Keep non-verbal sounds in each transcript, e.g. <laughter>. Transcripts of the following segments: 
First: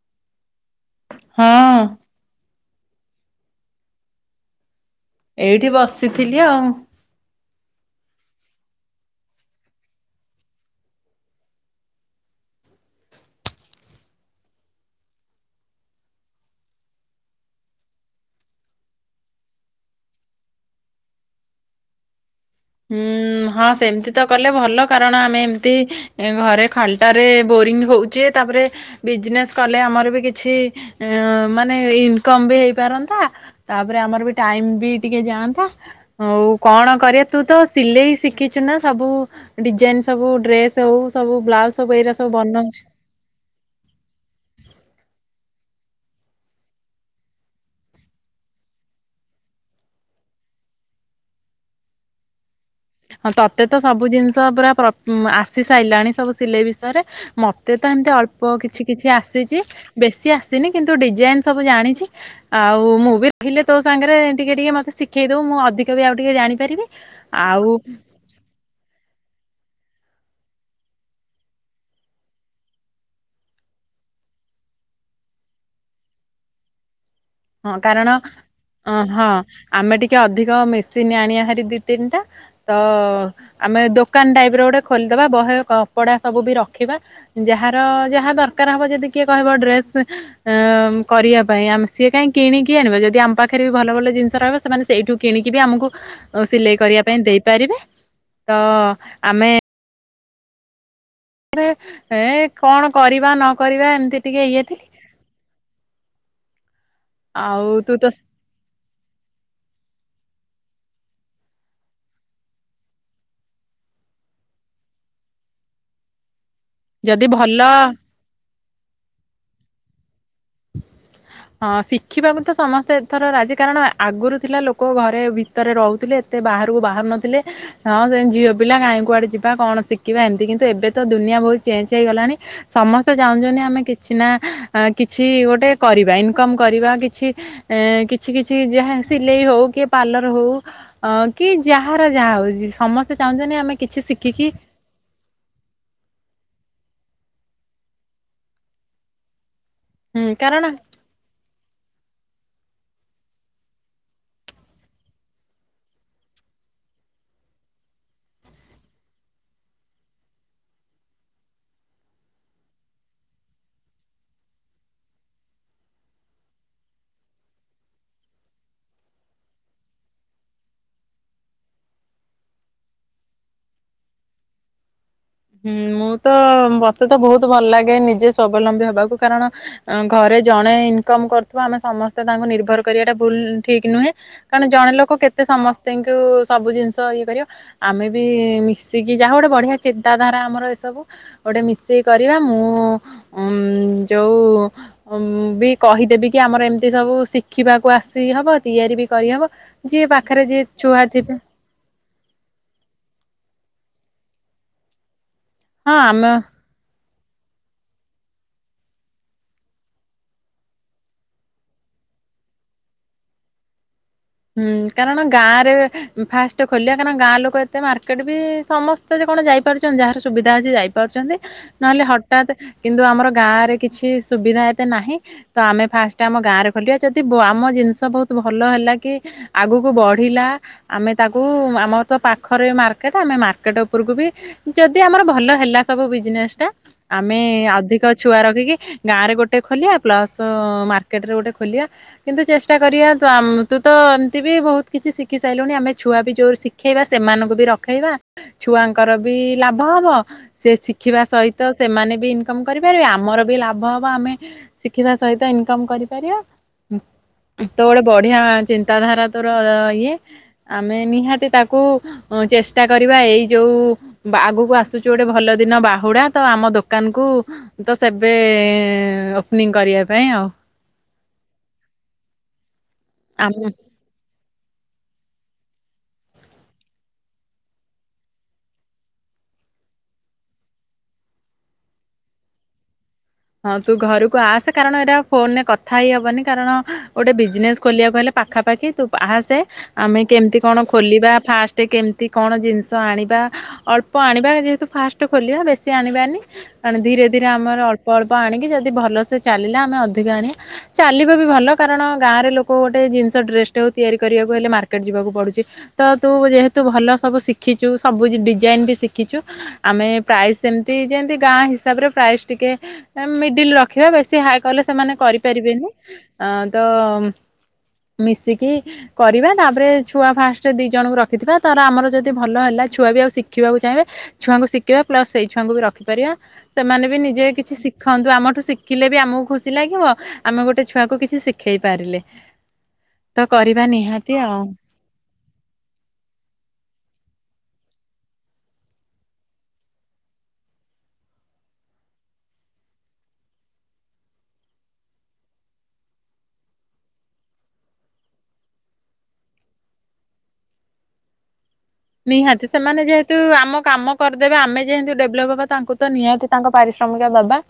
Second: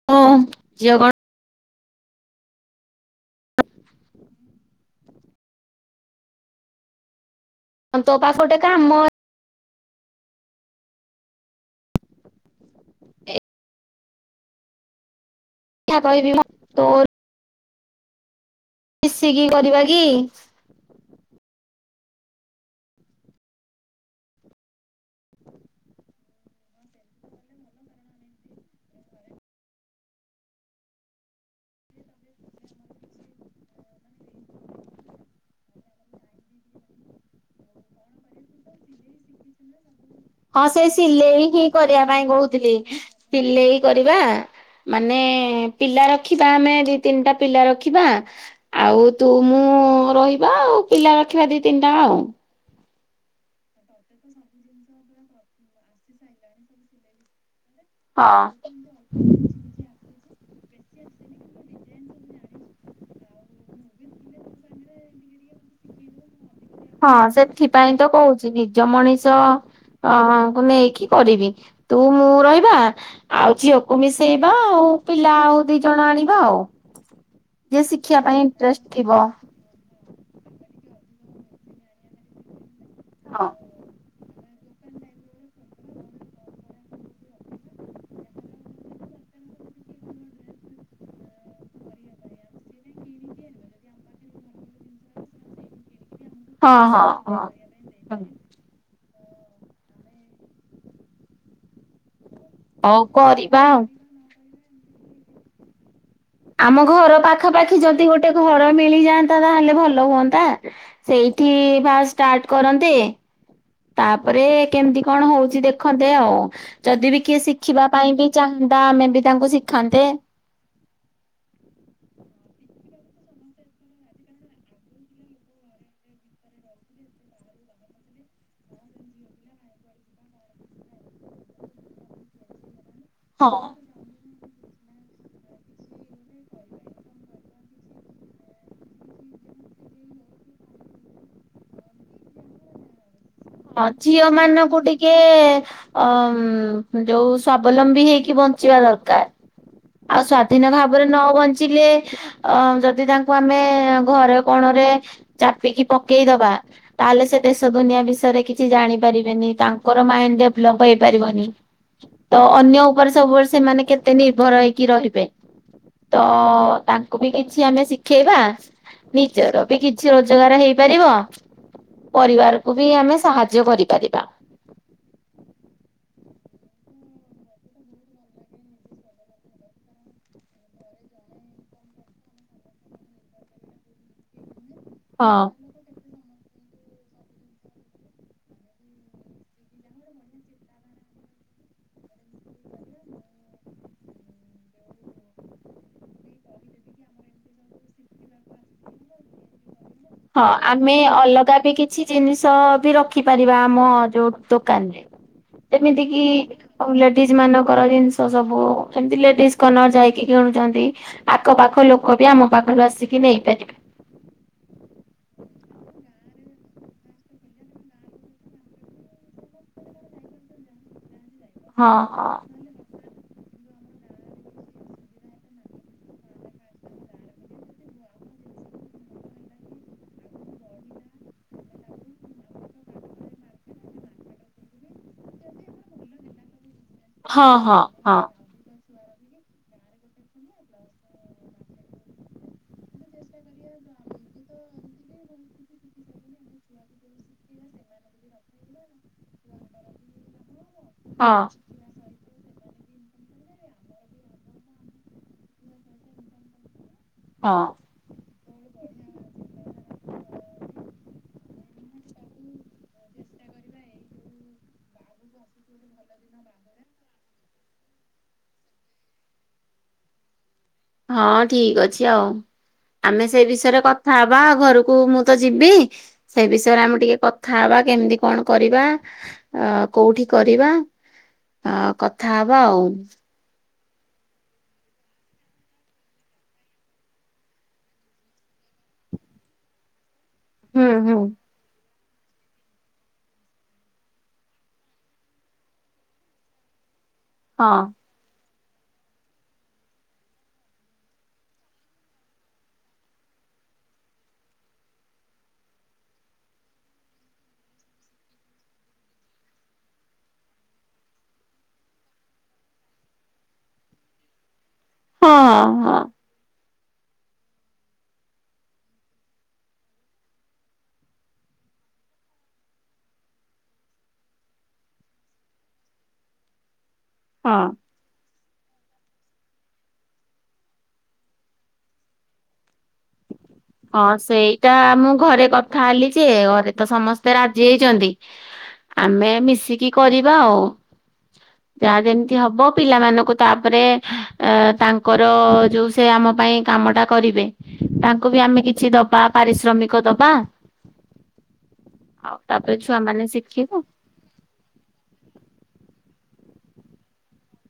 <unintelligible> ହଁ। <inaudible> ଏଇଠି ବସିଥିଲି ଆଉ। ତୋ ପାସ ଗୋଟେ କାମ ମ କଥା କହିବି ମୁଁ ତୋର ମିଶିକି କରିବା କି? ହୁଁ ହଁ ସେମିତି ତ କଲେ ଭଲ କାରଣ ଆମେ ଏମତି ଏ ଘରେ ଖାଲଟାରେ ବୋରିଙ୍ଗ ହଉଛେ ତାପରେ ବିଜନେସ୍ କଲେ ଆମର ବି କିଛି ଇ ମାନେ ଇନକମ ବି ହେଇପାରନ୍ତା। ତାପରେ ଆମର ବି ଟାଇମ ବି ଟିକେ ଯାଆନ୍ତା ଆଉ କଣ କରିବା ତୁ ତ ସିଲେଇ ଶିଖିଛୁ ନା ସବୁ। ଡିଜାଇନ ସବୁ ହଁ ସେ ଡ୍ରେସ ହଉ ସବୁ ସିଲେଇ ବ୍ଲାଉଜ ସବୁ ଏଇରା ସବୁ ବନଉ। ପିଲେଇ କରିବା। ମାନେ ପିଲା ରଖିବା ଆମେ ଦି ତିନିଟା ପିଲା ରଖିବା ଆଉ ତୁ ମୁଁ ରହିବା ଆଉ ପିଲା ରଖିବା ଦି ତିନିଟା ଆଉ। ହଁ ତତେ ତ ସବୁ ଜିନିଷ ପୁରା ପ୍ର ଆସି ସାଇଲାଣି ସବୁ ସିଲେଇ ବିଷୟରେ ମ ତେ ତ ଏମିତି ଅଳ୍ପ ହଁ। କିଛି କିଛି ଆସିଛି ବେଶୀ ଆସିନି କିନ୍ତୁ ଡିଜାଇନ ସବୁ ଜାଣିଛି। ଆଉ ମୁଁ ବି ରହିଲେ ତୋ ସାଙ୍ଗରେ ଟିକେ ଟିକେ ମତେ ଶିଖେଇ ଦବୁ ମୁଁ ଅଧିକ ବି ଆଉ ଟିକେ ଜାଣିପାରିବି। ହଁ ଆଉ ସେଥିପାଇଁ ତ କହୁଛି ନିଜ ମଣିଷ ଅ ହ କୁ ନେଇକି କରିବି ତୁ ମୁଁ ରହିବା ଆଉ ଝିଅକୁ ମିଶେଇବା ଆଉ ପିଲା ଆଉ ଦି ଜଣ ଆଣିବା ଆଉ। ହଁ ଯିଏ କାରଣ ଶିଖିଆ ପାଇଁ ଇଣ୍ଟ୍ରେଷ୍ଟ୍ ଅ ଥିବ। ହଁ ଆମେ ଟିକେ ଅଧିକ ମେସିନ୍ ଆଣିବା ହାରି ଦି ତିନିଟା ତ ହଁ ଆମେ ଦୋ କାନ ଟାଇପ୍ ର ଗୋଟେ ଖୋଲିଦେବା ବହେ କପଡ଼ା ସବୁ ବି ରଖିବା। ଯାହାର ଯାହା ଦରକାର ହବ ଯଦି କିଏ କହିବ ଡ୍ରେସ୍ ଅ କରିବା ପାଇଁ ଆମେ ସିଏ କାହିଁ କିଣିକି ଆଣିବ ଯଦି ଆମ ପାଖରେ ବି ଭଲ ଭଲ ଜିନିଷ ରହିବ ସେମାନେ ସେଇଠୁ କିଣିକି ବି ଆମକୁ ହଁ ସିଲେଇ କରିବା ହଁ ପାଇଁ ହଁ। ଦେଇପାରିବେ ତ ଆମେ ରେ ଏ କଣ ହଉ କରିବା ନ ଆଉ। କରିବା ଏମିତି ଟିକେ ଇଏ ଥିଲି ଆମ ଘର ଆଉ ପାଖାପାଖି ତୁ ତ ଯଦି ଗୋଟେ ଘର ମିଳିଯାଆନ୍ତା ତାହେଲେ ଭଲ ହୁଅନ୍ତା ସେଇଠି ଫା ଷ୍ଟାର୍ଟ କରନ୍ତେ। ତାପରେ କେମିତି କଣ ହଉଛି ଦେଖନ୍ତେ ଆଉ ଯଦି ବି କିଏ ଶିଖିବା ପାଇଁ ବି ଚାହାନ୍ତା ଆମେ ବି ତାଙ୍କୁ ଶିଖାନ୍ତେ ହଁ ଶିଖିବାକୁ ତ ସମସ୍ତେ ଏଥର ରାଜି କାରଣ ଆଗରୁ ଥିଲା ଲୋକ ଘରେ ତରେ ରହୁଥିଲେ ଏତେ ବାହାରକୁ ବାହାରୁ ନଥିଲେ ହଁ ସେ ଝିଅ ପିଲା କାଇଁ କୁଆଡ଼େ ଯିବା କଣ ଶିଖିବା ଏମିତି କିନ୍ତୁ ଏବେ ତ ଦୁନିଆ ବହୁତ ଚେଞ୍ଜ ହେଇଗଲାଣି। ସମସ୍ତେ ହଁ। ଚାହୁଛନ୍ତି ଆମେ କିଛି ନା କିଛି ଗୋଟେ କରିଵ୍ ଇନ୍ କମ୍ କରିବା କିଛି କିଛି କିଛି ଯାହା ସିଲେଇ ହଉ କି ପାର୍ଲର ହଉ ଅ କି ଯାହାର ଯାହା ହଉଛି ସମସ୍ତେ ଚାହୁଁଛନ୍ତି ଆମେ ହଁ କିଛି ଝିଅ ଶିଖିକି ମାନଙ୍କୁ ଟିକେ ଅ ଯୋଉ ସ୍ଵବଲମ୍ବୀ ହେଇକି ବଞ୍ଚିବା ଦରକାର। ଆଉ କାରଣ ସ୍ଵାଧୀନ ଭାବରେ ନ ବଞ୍ଚିଲେ ଅ ଯଦି ତାଙ୍କୁ ଆମେ ଘର କଣରେ ଚାପିକି ପକେଇଦବା ତାହେଲେ ସେ ଦେଶ ଦୁନିଆ ବିସ୍ ରେ କିଛି ଜାଣି ପାରିବେନି ତାଙ୍କର ମାଇଣ୍ଡ ଡେଭଲପ୍ ହେଇପାରିବନି। ତ ଅନ୍ୟ ଉପରେ ସବୁବେଳେ ସେମାନେ କେତେ ନିର୍ଭର ହେଇକି ରହିବେ। ତ ତାଙ୍କୁ ବି କିଛି ଆମେ ଶିଖେଇବା ନିଜର ବି କିଛି ରୋଜଗାର ହେଇପାରିବ ପରିବାରକୁ ବି ଆମେ ସାହାଯ୍ୟ କରିପାରିବା। ହୁଁ ମୁଁ ତ ମତେ ତ ବହୁତ ଭଲ ଲାଗେ ନିଜେ ସ୍ୱବଲମ୍ବୀ ହବାକୁ କାରଣ ଘରେ ଜଣେ ଇନ୍ କମ୍ କରୁଥିବ ଆମେ ସମସ୍ତେ ତାଙ୍କୁ ନିର୍ଭର କରିବା ଟା ଭୁଲ ଠିକ୍ ନୁହେଁ। କାରଣ ଜଣେ ଲୋକ ହଁ। କେତେ ସମସ୍ ତାଙ୍କୁ ସବୁ ଜିନିଷ ଇଏ କରିବ ଆମେ ବି ମିଶିକି ଯାହା ଗୋଟେ ବଢ଼ିଆ ଚି ନ୍ତା ଧାରା ଆମର ଏସବୁ ଗୋଟେ ମିଶେଇ କରିବା ମୁଁ ଉଁ ଯଉ ଉ ବି କହିଦେବି କି ଆମର ଏମିତି ସବୁ ଶିଖିବାକୁ ଆସି ହବ ତିଆରି ବି କରିହବ ଯିଏ ପାଖରେ ହଁ ଯିଏ ଆମେ ଛୁଆ ଥିବେ ଅଲଗା ବି କି ଛି ଜିନିଷ ବି ରଖିପାରିବା ଆମ ଯୋଉ ଦୋକାନରେ ହଁ ଯେମିତି କିି ଆମ ଆଉ ଲେଡିଜ୍ ମାନଙ୍କର ଜିନିଷ ସବୁ ଏମିତି ଲେଡିଜ୍ କର୍ଣର ଯାଇକି କିଣୁଛନ୍ତି। ଆଖ ପାଖ ଲୋକ ବି ଆମ ପାଖରୁ ଆସିକି ନେଇପାରିବେ। ହୁଁ କାରଣ ଗାଁରେ ଫାଷ୍ଟ ଖୋଲିବା କାରଣ ଗାଁ ଲୋକ ଏତେ ମାର୍କେଟ ବି ସମସ୍ ସ୍ତେ କଣ ଯାଇପାରୁଛନ୍ତି ଯାହାର ସୁବିଧା ଅଛି ଯାଇପାରୁଛନ୍ତି ହଁ ନହେଲେ ହଁ। ହଠାତ୍। କିନ୍ତୁ ଆମର ଗାଁ ରେ କିଛି ସୁବିଧା ଏତେ ନାହିଁ। ତ ଆମେ ଫାଷ୍ଟ ଆମ ଗାଁରେ ଖୋଲିବା ଯଦି ବ ଆମ ଜିନିଷ ବହୁତ ଭଲ ହେଲା କି। ଆଗକୁ ବଢିଲା। ଆମେ ତାକୁ ଆମର ତ ପାଖରେ ମାର୍କେଟ ଆମେ ମାର୍କେଟ ଉପରକୁ ବି। ଯଦି ଆମର ଭଲ ହେଲା ସବୁ ବିଜନେସ୍ ଟା ଆମେ ହଁ ହଁ ଅଧିକ ହଁ। ଛୁଆ ରଖିକି। ଗାଁରେ ଗୋଟେ ଖୋଲିବା ପ୍ଲସ୍ ମାର୍କେଟରେ ଗୋଟେ ଖୋଲିବା କିନ୍ତୁ ଚେଷ୍ଟା କରିବା ତୁ ଆମ୍ ତୁ ତ ଏମିତି ବି ବହୁତ କିଛି ଶିଖି ସାଇଲୁଣି ଆମେ ଛୁଆ ବି ଯୋଉ ଶିଖେଇବା ସେମାନଙ୍କୁ ବି ରଖେଇବା। ଛୁଆଙ୍କ ର ବି ଲାଭ ହବ। ସେ ଶିଖିବା ହଁ ସହିତ। ସେମାନେ ବି ଇନକମ୍ କରିପାରିବେ, ଆମର ବି ଲାଭ ହେବ ଆମେ। ଶିଖିବା ସହିତ ଇନକମ୍ କରିପାରିବା ହଁ। ଯେତେ ବେଳେ ବଢିଆ। ଚିନ୍ତାଧାରା ତୋର ଇଏ ଆମେ ନିହାତି ତାକୁ। ଉଁ ଚେଷ୍ଟା କରିବା ଏଇ ଯୋଉ। ଆଗକୁ ଆସୁଚି ଗୋଟେ ଭଲ ଦିନ ବାହୁଡା ତ ଆମ ଦୋକାନ କୁ। ତ ସେବେ ଓପନିଂ କରିବା ପାଇଁ ଆଉ। ହଁ ଠିକ ଅଛି ଆଉ, ଆମେ ସେ ଆମ ବିଷୟରେ କ ଥା ହବା ଘରକୁ ମୁଁ ତ ଯିବି। ସେ ବିଷୟରେ ଆମେ ଟିକେ କଥା ହବା କେମିତି କଣ କରିବା। ଅ କୋଉଠି କରିବା ଅ କଥା ହବା ଆଉ। ହଁ ତୁ ଘରକୁ ଆସେ, କାରଣ ଏଇଟା ଆଉ ଫୋନ୍ ରେ କଥା ହେଇ ହବନି କାରଣ ଗୋଟେ ବିଜନେସ୍ ଖୋଲିବାକୁ ହେଲେ। ପାଖାପାଖି ତୁ ଆସେ ଆମେ କେମିତି କଣ ହୁଁ ହୁଁ। ଖୋଲିବା ଫାଷ୍ଟ। ଟେ କେମିତି କଣ ଜିନିଷ ଆଣିବା ଅଳ୍ପ ଆଣିବା ଯେହେତୁ ଫାଷ୍ଟ ଖୋଲିବା ବେଶୀ ଆଣିବାନି। ମାନେ ଧୀରେ ଧୀରେ ହଁ ଆମର ଅଳ୍ପ ଅଳ୍ପ ଆଣିକି ଯଦି ଭଲସେ ଚାଲିଲା ଆମେ ଅଧିକା ଆଣିବା। ଚାଲିବ ବି ଭଲ କାରଣ ଗାଁରେ ଲୋକ ଗୋଟେ ଜିନିଷ ଡ୍ରେସ ଟେ ହଉ ତିଆରି କରିବାକୁ ହେଲେ ମାର୍କେଟ ଯିବାକୁ ପଡୁଛି। ତ ତୁ ଯେହେତୁ ଭଲ ସବୁ ଶିଖିଛୁ ସବୁ ଡିଜାଇନ୍ ବି ଶିଖିଛୁ। ଆମେ ପ୍ରାଇସ୍ ସେମିତି ଯେମିତି ଗାଁ ହିସାବରେ ପ୍ରାଇସ୍ ଟିକେ। ମିଡିଲ୍ ରଖିବା ବେଶୀ ହାଇ କଲେ ସେମାନେ ହଁ କରିପାରିବେନି ହଁ ଆଁ ତ। ମିଶିକି। କରିବା ତାପରେ ଛୁଆ ଫାଷ୍ଟେ ଦିଇ ଜଣଙ୍କୁ ରଖିଥିବା ତାର ଆମର ଯଦି ଭଲ ହେଲା ଛୁଆ ବି ଆଉ ଶିଖିବାକୁ ଚାହିଁବେ। ଛୁଆଙ୍କୁ ଶିଖେଇବା ପ୍ଲସ ସେଇ ଛୁଆଙ୍କୁ ବି ରଖିପାରିବା ସେମାନେ ବି ନିଜେ କି ହଁ। ଶିଖନ୍ତୁ ଆମଠୁ ଶିଖିଲେ ବି ଆମକୁ ଖୁସି ଲାଗିବ। ଆମେ ଗୋଟେ ଛୁଆକୁ କିଛି ଶିଖେଇ ପାରିଲେ। ତ କରିବା ହଁ ନିହାତି ଆଉ ସେଇଟା ମୁଁ ଘରେ କଥା ହେଲି ଯେ ଘରେ ତ ସମସ୍ତେ ରାଜି ହେଇଛନ୍ତି। ଆମେ ମିଶିକି କରିବା ଆଉ। ଯାହା ଯେମିତି ହବ ପିଲାମାନଙ୍କୁ ତାପରେ ଏ ତାଙ୍କର ଯୋଉ ସେ ଆମ ପାଇଁ କାମଟା। କରିବେ। ତାଙ୍କୁ ବି ଆମେ କିଛି ଦବା ପାରିଶ୍ରମିକ ଦବା। ଆଉ ନିହାତି ତାପରେ ଛୁଆ ସେମାନେ ମାନେ ଯେହେତୁ ଶିଖିବେ ଆମ କାମ‌। କରିଦେବେ ଆମେ ଯେମତି ଡେଭଲପ୍ ହବା ତାଙ୍କୁ ତ ନିହାତି ତାଙ୍କ ପାରିଶ୍ରମିକ ଦବା।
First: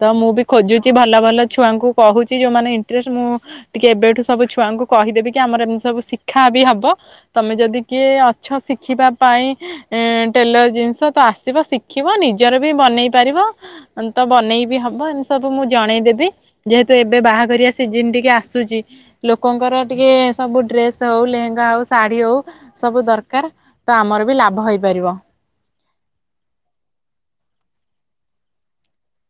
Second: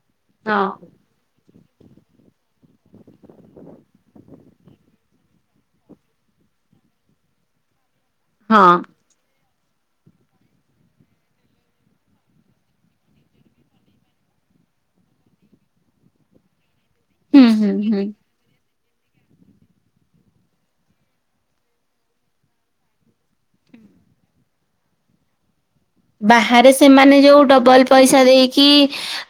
ତ ମୁଁ ବି ହଁ ଖୋଜୁଛି ଭଲ ଭଲ ଛୁଆଙ୍କୁ କହୁଛି ଯୋଉମାନେ ଇଣ୍ଟରେଷ୍ଟ ମୁଁ। ଟିକେ ଏବେଠୁ ସବୁ ଛୁଆଙ୍କୁ କହିଦେବି କି ଆମର ଏମିତି ସବୁ ଶିକ୍ଷା ବି ହବ ତମେ ଯଦି କିଏ ଅ ଛ ହଁ। ଶିଖିବା ପାଇଁ ଏଁ ଟେଲର୍ ଜିନିଷ ତ ଆସିବ ଶିଖିବ ନିଜର ବି ବନେଇ ପାରିବ। ତବନେଇବି ହବ ଏମିତି ସବୁ ମୁଁ ଜଣେଇଦେବି। ଯେହେତୁ ଏବେ ହୁଁ ବାହା ହୁଁ ଘରିଆ ହୁଁ ସିଜିିନ୍ ଟିକେ ଆସୁଚି ଲୋକଙ୍କର ଟିକେ ସବୁ ଡ୍ରେସ ହଉ ଲେହେଙ୍ଗା ହଉ ଶାଢ଼ୀ ହଉ ସବୁ ଦର୍ କାର୍ ତଆମରବି ଲାଭ ହେଇପାରିବ। ବାହାରେ ସେମାନେ ଯୋଉ ଡବଲ ପଇସା ଦେଇକି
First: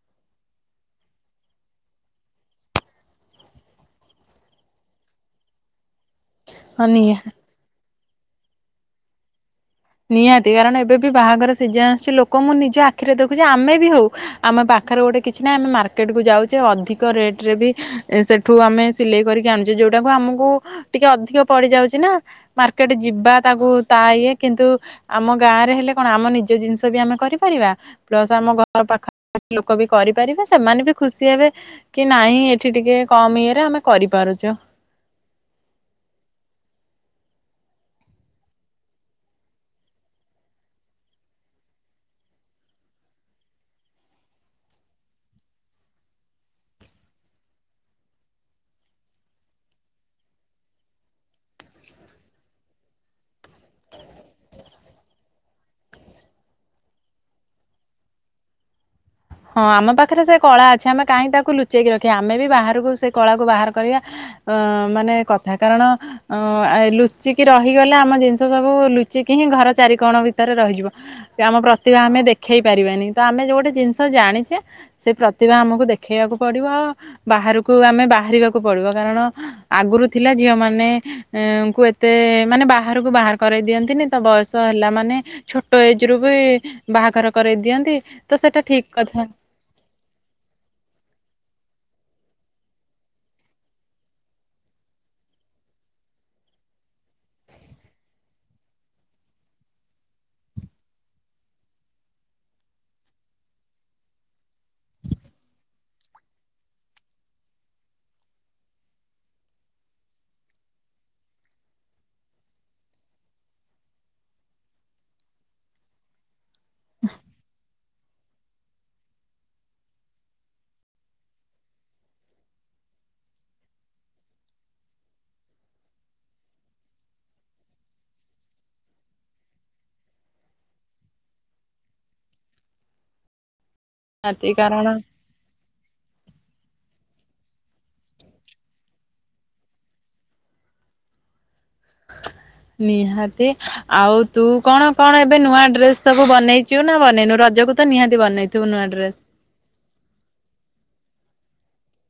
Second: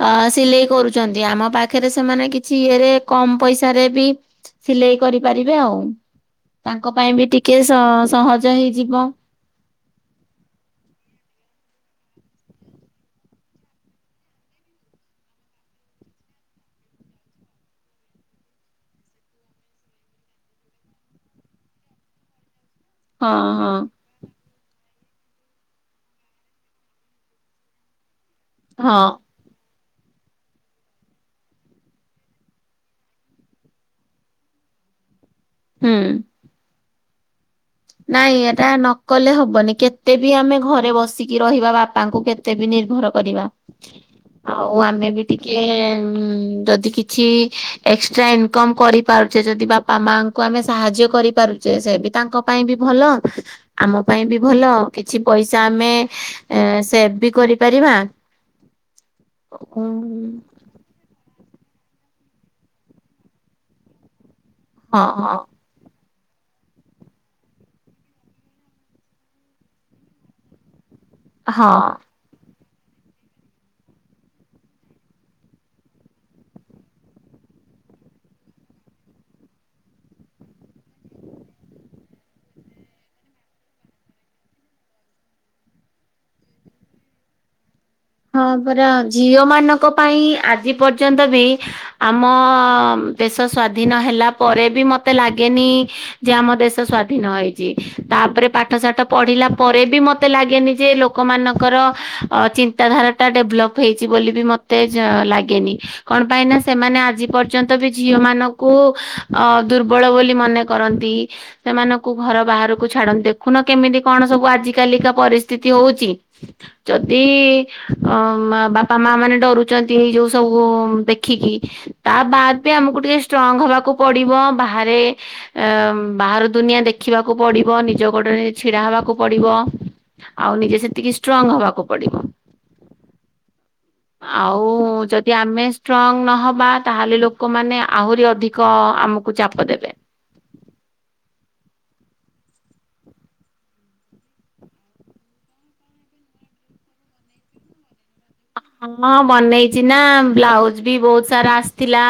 ଅ ସିଲେଇ କରୁଚନ୍ତି, ଆମ ପାଖରେ ସେମାନେ କିଛି ଇଏରେ କମ୍ ପଇସାରେବି ସିଲେଇ କରିପାରିବେ ଆଉ ହଁ ତାଙ୍କ ନିହା ପାଇଁବି ଟିକେ ସ ସହଜ ହେଇଯିବ। ନିହାତି କାରଣ ଏବେବି ବାହାଘର ସିଜିନ୍ ଆସୁଚି ଲୋକ ମୁଁ ନିଜ ଆଖିରେ ଦେଖୁଚି ଆମେବି ହଉ ଆମ ପାଖରେ ଗୋଟେ କିଛି ନାହିଁ ଆମେ ମାର୍କେଟକୁ ଯାଉଚେ ଅଧିକ ରେଟରେବି ସେ ଠୁ ଆମେ ସିଲେଇ କରିକି ଆଣୁଚୁ, ଯୋଉଟାକୁ ଆମକୁ ଟିକେ ଅଧିକ ପଡ଼ିଯାଉଚିନା। ମାର୍କେଟେ ହଁ ଯିବା ତାକୁ ହଁ ତାଇଏ କିନ୍ତୁ ଆମ ଗାଁରେ ହେଲେ କଣ ଆମ ନିଜ ଜିନିଷବି ଆମେ କରିପାରିବା ପ୍ଲସ୍ ଆମ ଘର ହଁ ପାଖ ଲୋକବି କରିପାରିବେ, ସେମାନେବି ଖୁସି ହେବେ କି ନାଇଁ ଏଠି ଟିକେ କମ୍ ଇଏରେ ଆମେ କରିପାରୁଚୁ। ହୁଁ। ନାଇଁ ଏଟା ନକଲେ ହବନି, କେତେବି ଆମେ ଘରେ ବସିକି ରହିବା ବାପାଙ୍କୁ କେ ତେଦିନି ନିର୍ଭର କରିବା। ଆଉ ଆମେବି ଟିକେ ଯଦି କିଛି ଏକ୍ସଟ୍ରା ଇନକମ୍ କରି ପାରୁଛେ, ଯଦି ବାପା ମାଙ୍କୁ ଆମେ ସାହାଯ୍ୟ କରିପାରୁଛେ, ସେବି ତାଙ୍କ ପାଇଁବି ଭଲ, ଆମ ପାଇଁ ବି ଭଲ, କିଛି ପଇସା ଆମେ ଏ ସେଭ୍ ବି କରିପାରିବା। ହଁ ଉଁ ଆମ ପାଖରେ ସେକଳା ଅଛି, ଆମେ କାହିଁକି ତାକୁ ଲୁଚେଇକି ରଖିବା ଆମେବି ବାହାରକୁ ସେକଳାକୁ ବାହାର କରିବା। ଅ ହଁ ମାନେ ହଁ କଥା କାରଣ ଅ ଲୁଚିକି ରହିଗଲେ ଆମ ଜିନିଷ ସବୁ ଲୁଚିକିହିଁ ଘର ଚାରି କୋଣ ଭିତରେ ରହିଯିବ। କି ଆମ ହଁ ପ୍ରତିଭା ଆମେ ଦେଖେଇ ପାରିବାନି, ତଆମେ ଯଉ ଗୋଟେ ଜିନିଷ ଜାଣିଚେ ସେ ପ୍ରତିଭା ଆମକୁ ଦେଖେଇବାକୁ ପଡ଼ିବ ଆଉ ବାହାରକୁ ଆମେ ବାହାରିବାକୁ ପଡ଼ିବ କାରଣ ଆଗରୁ ଥିଲା ଝିଅ ମାନେ ଉ କୁଏତେ ମାନେ ବାହାରକୁ ବାହାର କରେଇ ଦିଅନ୍ତିନି ତବୟସ ହେଲା ମାନେ ଛୋଟ ଏଜରୁବି ବାହାଘର କରଇ ଦିଅନ୍ତି। ତ ହଁ ସେଇଟା ଠିକ ପରା କଥା ଝିଅ ମାନଙ୍କ ପାଇଁ ଆଜି ପର୍ଯ୍ୟନ୍ତ ବି ଆମ ଦେଶ ସ୍ଵାଧୀନ ହେଲା ପରେବି ମତେ ଲାଗେନି ଯେ ଆମ ଦେଶ ସ୍ଵାଧୀନ ହେଇଚି, ତାପରେ ପାଠ ସାଠ ପଢିଲା ପରେବି ମତେ ଲାଗେନି ଯେ ଲୋକ ମାନଙ୍କର ଅ ଚିନ୍ତାଧାରାଟା ଡେଭଲପ୍ ହେଇଛି ବୋଲିବି ମତେ ଲାଗେନି। କଣ ପାଇଁନା, ସେମାନେ ଆଜି ପର୍ଯ୍ୟନ୍ତବି ଝିଅ ମାନଙ୍କୁ ଅ ଦୁର୍ବଳ ବୋଲି ମନେ କରନ୍ତି। ସେମାନଙ୍କୁ ଘର ବାହାରକୁ ଛାଡନ୍ତିନି, ଦେଖୁନ କେମିତି କଣ ସବୁ ଆଜି କାଲିକା ପରିସ୍ଥିତି ହଉଚି। ଯଦି ଅ ବାପା ମା ମାନେ ଡରୁଛନ୍ତି ଏଇ ଯୋଉ ସବୁ ଦେଖିକି ତା ବାଦ୍ବି ଆମକୁ ଟିକେ ଷ୍ଟ୍ରଙ୍ଗ ହବାକୁ ପଡ଼ିବ, ବାହାରେ ଅ ବାହାର ଦୁନିଆ ଦେଖିବାକୁ ପଡ଼ିବ, ନିଜ ଗୋଡ଼ରେ ଛିଡ଼ା ହବାକୁ ପଡ଼ିବ। ଆଉ ନିଜେ ସେତିକି ଷ୍ଟ୍ରଙ୍ଗ ହବାକୁ ପଡ଼ିବ। ନିହାତି ଆଉ କାରଣ ଯ ଯଦି ଆମେ ଷ୍ଟ୍ରଙ୍ଗ ନହବା, ତାହେଲେ ଲୋକମାନେ ଆହୁରି ଅଧିକ ଆମକୁ ଚାପ ଦେବେ। ନିହାତି ଆଉ ତୁ କଣ କଣ ଏବେ ନୂଆ ଡ୍ରେସ ସବୁ ବନେଇଚୁନା ବନେଇନୁ, ରଜକୁତ ନିହାତି ବନେଇ <inaudible> ମନେଇଛି ନା ବ୍ଲାଉଜ ବି ବହୁତ ସାରା ଆସିଥିଲା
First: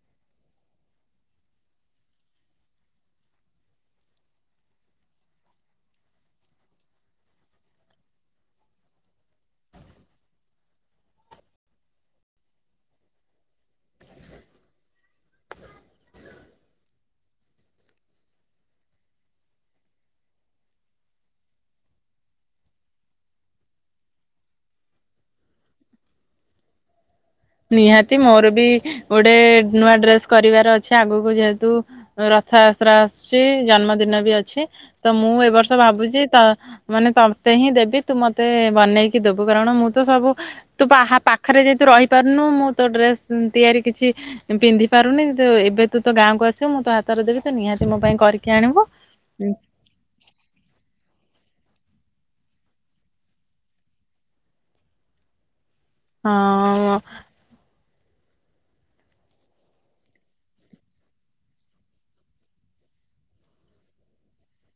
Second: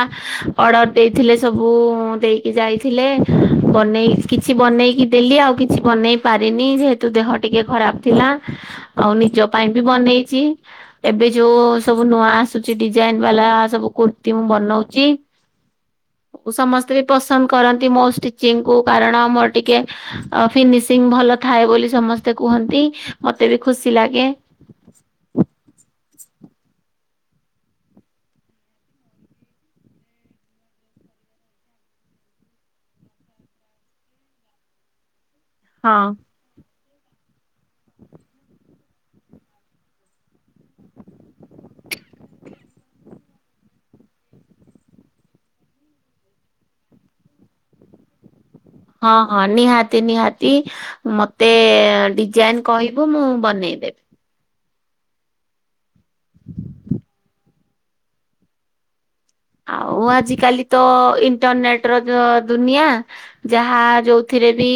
ଅର୍ଡ଼ର ଦେଇଥିଲେ ସବୁ ଦେଇ ଯାଇଥିଲେ ବନେଇ କିଛି ବନେଇକି ଦେଲି ଆଉ କିଛି ବନେଇ ପାରିନି ଯେହେ ତୁ ଦେହ ଟିକେ ଖରାପ ଥିଲା ଆଉ ନିଜ ପାଇଁ ବି ବନେଇଚି। ଏବେ ଯୋଉ ସବୁ ନୂଆ ଆସୁଚି ଡିଜାଇନ ବାଲା ସବୁ କୁର୍ତ୍ତୀ ମୁଁ ବନଉଛି। ସମସ୍ତେ ବି ପସନ୍ଦ କରନ୍ତି ମୋ ଷ୍ଟିଚିଙ୍ଗ କୁ କାରଣ ମୋର ଟିକେ ଫିନିସିଂ ଭଲ ଥାଏ ବୋଲି ସମସ୍ତେ କୁହନ୍ତି, ମତେ ବି ଖୁସି ଲାଗେ। ନିହାତି ମୋର ବି ଗୋଟେ ନୂଆ ଡ୍ରେସ୍ କରିବାର ଅଛି ଆଗକୁ ଯେହେତୁ ରଥଯାତ୍ରା ଆସୁଛି, ଜନ୍ମଦିନ ବି ଅଛି ତ ମୁଁ ଏ ବର୍ଷ ହଁ। ଭାବୁଛି ତ ମାନେ ତତେ ହିଁ ଦେବି ତୁ ମତେ ବନେଇକି ଦେବୁ କାରଣ ମୁଁ ତ ସବୁ ତୁ ପାହା ପାଖରେ ଯେହେତୁ ରହିପାରୁନୁ ମୁଁ ତୋ ଡ୍ରେସ ତିଆରି କିଛି ପିନ୍ଧି ପାରୁନି ତ ଏବେ ତୁ ତୋ ଗାଁକୁ ଆସିବୁ ମୁଁ ତୋ ହାତରେ ଦେବି ତୁ ନିହାତି ମୋ ପାଇଁ କରି ହଁ ହଁ ନିହାତି ନିହାତି। ମତେ ଡିଜାଇନ କହିବୁ ମୁଁ ବନେଇଦେ ହଁ। ଆଉ ଆଜିକାଲି ତ ଇଣ୍ଟରନେଟ ର ଦ ଦୁନିଆ। ଯାହା ଯୋଉଥିରେ ବି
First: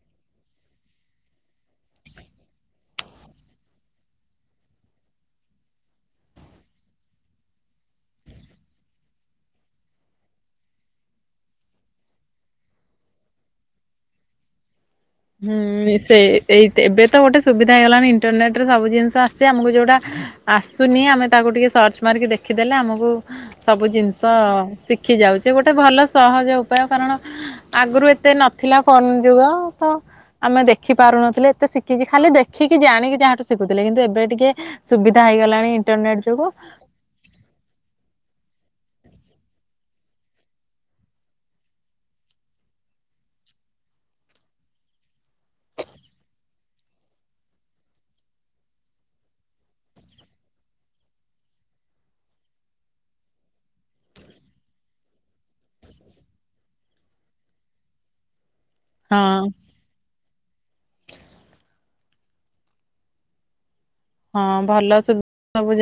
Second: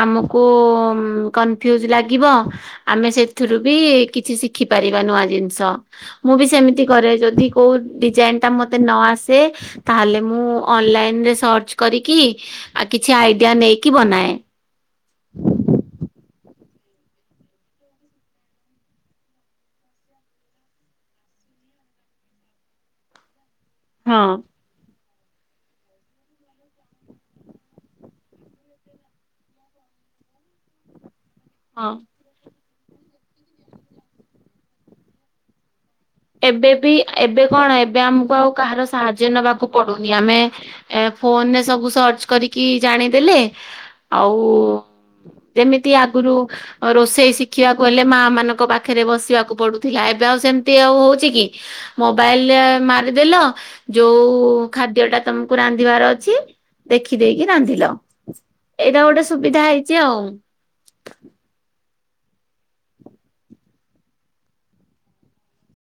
ଆମକୁ କନଫ୍ୟୁଜ ଲାଗିବ। ଆମେ ସେଥିରୁ ବି କିଛି ଶିଖିପାରିବା ନୂଆ ଜିନିଷ। ମୁଁ ବି ସେମିତି କରେ ଯଦି କୋଉ ଡିଜାଇନ ତା ମତେ ନ ଆସେ ତାହେଲେ ମୁଁ ଅନଲାଇନ ରେ ସର୍ଚ୍ଚ କରିକି। ଆ କିଛି ଆଇଡିଆ ନେଇକି ବନାଏ। ହୁଁ ସେ ଏଇ ଏବେ ତ ଗୋଟେ ସୁବିଧା ହେଇଗଲାଣି ଇଣ୍ଟରନେଟ ରେ ସବୁ ଜିନିଷ ଆସଛି ଆମକୁ ଯୋଉଟା। ଆସୁନି ଆମେ ତାକୁ ଟିକେ ସର୍ଚ୍ଚ ମାରିକି ଦେଖିଦେଲେ ଆମକୁ ସବୁ ହଁ ଜିନିଷ। ଶିଖି ଯାଉଛେ ଗୋଟେ ଭଲ ସହଜ ଉପାୟ କାରଣ ଆଗରୁ ଏତେ ନଥିଲା ଫୋନ ଯୁଗ। ତ ଆମେ ଦେଖି ପାରୁନଥିଲଥିଲେ ଏତେ ହଁ। ଶିଖିଛି ଖାଲି ଦେ ଶଖିକି ଜାଣିକି ଯାହାଠୁ ଶିଖୁଥିଲେ କିନ୍ତୁ ଏବେ ଟିକେ ସୁବିଧା ହେଇଗଲାଣି ଇଣ୍ଟରନେଟ୍। ଏବେ ବି ଏବେ କଣ ଏବେ ଆମକୁ ଆଉ କାହାର ସାହାଯ୍ୟ ନବାକୁ ପଡୁନି ଆମେ। ଏ ଫୋନ ରେ ସବୁ ସର୍ଚ୍ଚ କରିକି ଜାଣିଦେଲେ ଆଉ। ଯେମିତି ଆଗୁରୁ। ରୋଷେଇ ଶିଖିବାକୁ ହେଲେ ମା ମାନଙ୍କ ପାଖରେ ବସିବାକୁ ପଡୁଥିଲା ଏବେ ଆଉ ସେମିତି। ସେ ଆଉ ହଉଚି କି। ମୋବାଇଲରେ ମାରିଦେଲ ଯୋଉ ଖାଦ୍ୟ ଟା ତମକୁ ରାନ୍ଧିବାର ଅଛି। ଦେଖିଦେଇକି ରାନ୍ଧିଲ ଏଇଟା ଗୋଟେ ହଁ ସୁବିଧା ହେଇଚି ଆଉ। ହଁ ଭଲ ସୁ ସବୁ ଯା